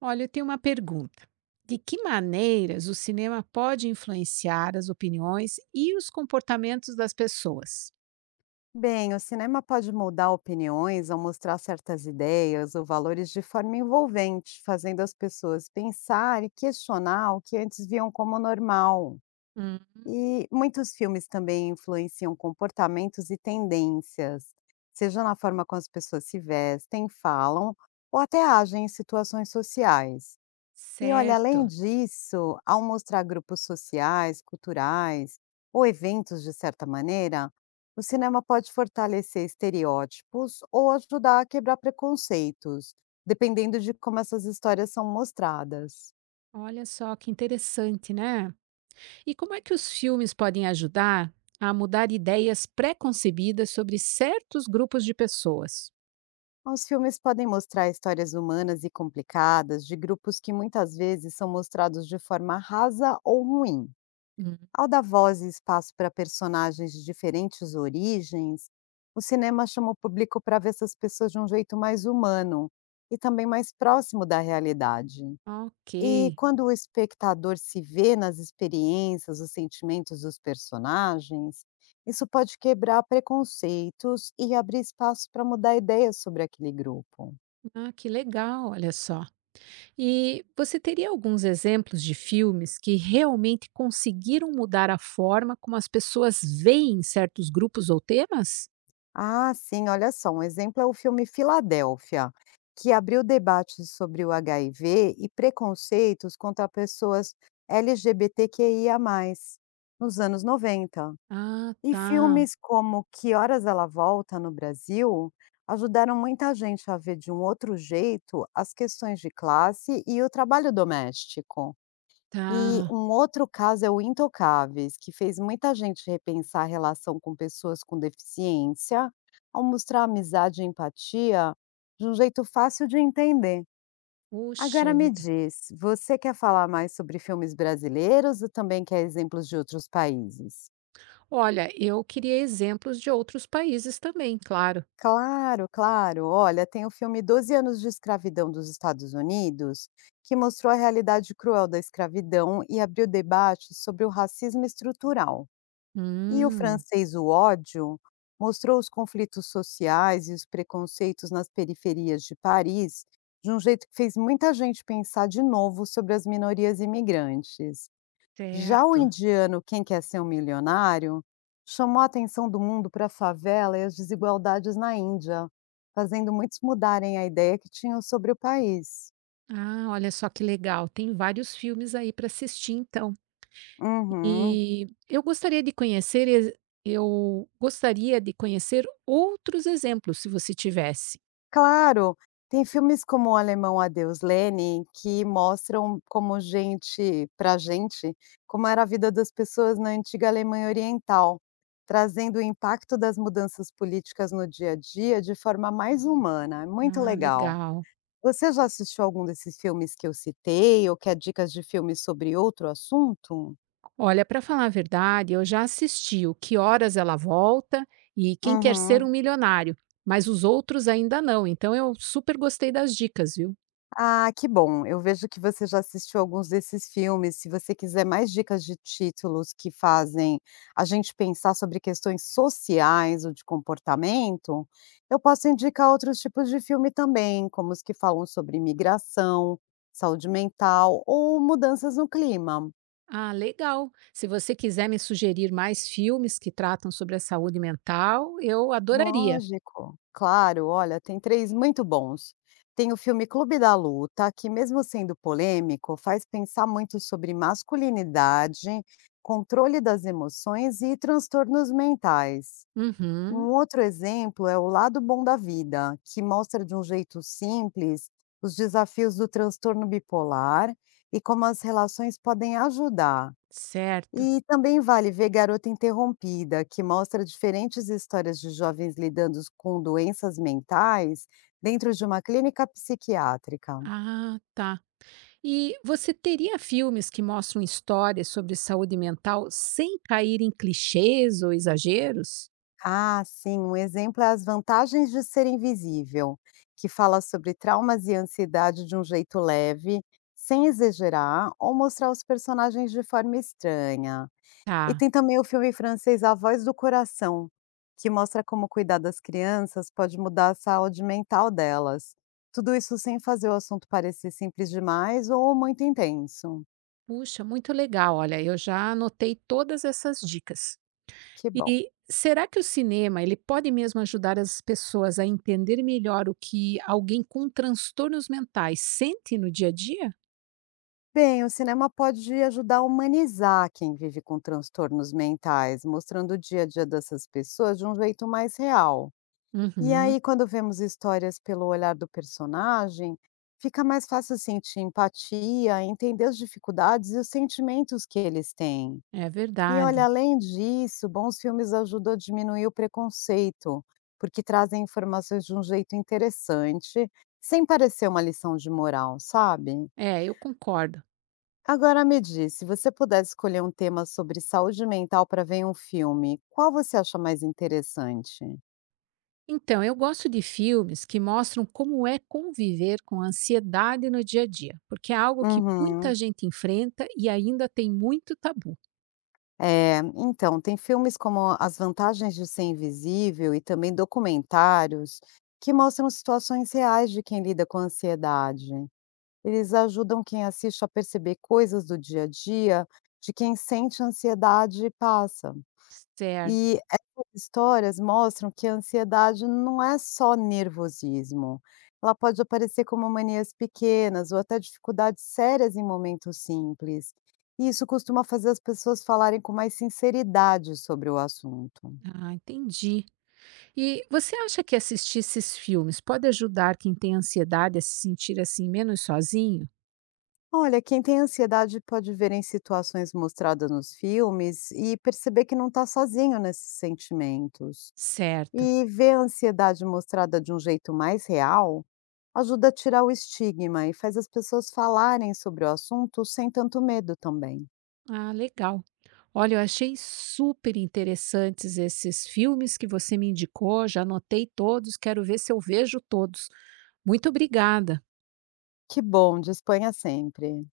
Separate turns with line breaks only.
Olha, eu tenho uma pergunta. De que maneiras o cinema pode influenciar as opiniões e os comportamentos das pessoas?
Bem, o cinema pode mudar opiniões ao mostrar certas ideias ou valores de forma envolvente, fazendo as pessoas pensar e questionar o que antes viam como normal.
Hum.
E muitos filmes também influenciam comportamentos e tendências, seja na forma como as pessoas se vestem, falam ou até agem em situações sociais. E olha, além
Certo.
disso, ao mostrar grupos sociais, culturais ou eventos de certa maneira, o cinema pode fortalecer estereótipos ou ajudar a quebrar preconceitos, dependendo de como essas histórias são mostradas.
Olha só que interessante, né? E como é que os filmes podem ajudar a mudar ideias pré-concebidas sobre certos grupos de pessoas?
Os filmes podem mostrar histórias humanas e complicadas de grupos que muitas vezes são mostrados de forma rasa ou ruim.
Hum.
Ao dar voz e espaço para personagens de diferentes origens, o cinema chama o público para ver essas pessoas de um jeito mais humano e também mais próximo da realidade.
Ok.
E quando o espectador se vê nas experiências, os sentimentos dos personagens, isso pode quebrar preconceitos e abrir espaço para mudar ideias sobre aquele grupo.
Ah, que legal, olha só. E você teria alguns exemplos de filmes que realmente conseguiram mudar a forma como as pessoas veem certos grupos ou temas?
Ah, sim, olha só, um exemplo é o filme Filadélfia, que abriu debates sobre o HIV e preconceitos contra pessoas LGBTQIA+, nos anos 90.
Ah,
E
tá,
filmes como Que Horas Ela Volta no Brasil ajudaram muita gente a ver de um outro jeito as questões de classe e o trabalho doméstico. E
tá.
um outro caso é o Intocáveis, que fez muita gente repensar a relação com pessoas com deficiência, ao mostrar amizade e empatia de um jeito fácil de entender.
Puxa
Agora me
vida.
diz, você quer falar mais sobre filmes brasileiros ou também quer exemplos de outros países?
Olha, eu queria exemplos de outros países também, claro.
Claro, claro. Olha, tem o filme Doze anos de escravidão dos Estados Unidos, que mostrou a realidade cruel da escravidão e abriu debate sobre o racismo estrutural. E o
Hum,
francês O Ódio mostrou os conflitos sociais e os preconceitos nas periferias de Paris de um jeito que fez muita gente pensar de novo sobre as minorias imigrantes. Já o
certo.
indiano Quem Quer Ser Um Milionário chamou a atenção do mundo para a favela e as desigualdades na Índia, fazendo muitos mudarem a ideia que tinham sobre o país.
Ah, olha só que legal. Tem vários filmes aí para assistir, então.
Uhum.
E eu gostaria de conhecer, eu gostaria de conhecer outros exemplos, se você tivesse.
Claro, tem filmes como O Alemão Adeus Lenny que mostram como gente pra gente, como era a vida das pessoas na antiga Alemanha Oriental, trazendo o impacto das mudanças políticas no dia a dia de forma mais humana, é muito
Ah,
legal.
legal.
Você já assistiu algum desses filmes que eu citei ou quer dicas de filmes sobre outro assunto?
Olha, para falar a verdade, eu já assisti o Que Horas Ela Volta e Quem Quer Ser
Uhum.
um Milionário, mas os outros ainda não. Então eu super gostei das dicas, viu?
Ah, que bom. Eu vejo que você já assistiu alguns desses filmes. Se você quiser mais dicas de títulos que fazem a gente pensar sobre questões sociais ou de comportamento, eu posso indicar outros tipos de filme também, como os que falam sobre imigração, saúde mental ou mudanças no clima.
Ah, legal. Se você quiser me sugerir mais filmes que tratam sobre a saúde mental, eu adoraria.
Lógico, claro. Olha, tem 3 muito bons. Tem o filme Clube da Luta, que mesmo sendo polêmico, faz pensar muito sobre masculinidade, controle das emoções e transtornos mentais. Um
Uhum,
outro exemplo é O Lado Bom da Vida, que mostra de um jeito simples os desafios do transtorno bipolar e como as relações podem ajudar.
certo.
E também vale ver Garota Interrompida, que mostra diferentes histórias de jovens lidando com doenças mentais dentro de uma clínica psiquiátrica.
Ah, tá. E você teria filmes que mostram histórias sobre saúde mental sem cair em clichês ou exageros?
Ah, sim, um exemplo é As Vantagens de Ser Invisível, que fala sobre traumas e ansiedade de um jeito leve, sem exagerar ou mostrar os personagens de forma estranha. E
Tá.
tem também o filme francês A Voz do Coração, que mostra como cuidar das crianças pode mudar a saúde mental delas. Tudo isso sem fazer o assunto parecer simples demais ou muito intenso.
Puxa, muito legal. Olha, eu já anotei todas essas dicas.
Que bom.
E será que o cinema ele pode mesmo ajudar as pessoas a entender melhor o que alguém com transtornos mentais sente no dia a dia?
Bem, o cinema pode ajudar a humanizar quem vive com transtornos mentais, mostrando o dia a dia dessas pessoas de um jeito mais real. E
Uhum,
aí, quando vemos histórias pelo olhar do personagem, fica mais fácil sentir empatia, entender as dificuldades e os sentimentos que eles têm.
é
E olha,
verdade.
além disso, bons filmes ajudam a diminuir o preconceito, porque trazem informações de um jeito interessante, sem parecer uma lição de moral, sabe?
É, eu concordo.
Agora me diz, se você pudesse escolher um tema sobre saúde mental para ver em um filme, qual você acha mais interessante?
Então, eu gosto de filmes que mostram como é conviver com a ansiedade no dia a dia, porque é algo que muita
Uhum.
gente enfrenta e ainda tem muito tabu.
É, então, tem filmes como As Vantagens de Ser Invisível e também documentários que mostram situações reais de quem lida com ansiedade. Eles ajudam quem assiste a perceber coisas do dia a dia de quem sente ansiedade e passa.
Certo.
E essas histórias mostram que a ansiedade não é só nervosismo, ela pode aparecer como manias pequenas ou até dificuldades sérias em momentos simples. E isso costuma fazer as pessoas falarem com mais sinceridade sobre o assunto.
Ah, entendi. E você acha que assistir esses filmes pode ajudar quem tem ansiedade a se sentir assim menos sozinho?
Olha, quem tem ansiedade pode ver em situações mostradas nos filmes e perceber que não está sozinho nesses sentimentos.
Certo.
E ver a ansiedade mostrada de um jeito mais real ajuda a tirar o estigma e faz as pessoas falarem sobre o assunto sem tanto medo também.
Ah, legal. Olha, eu achei super interessantes esses filmes que você me indicou, já anotei todos, quero ver se eu vejo todos. Muito obrigada.
Que bom, disponha sempre.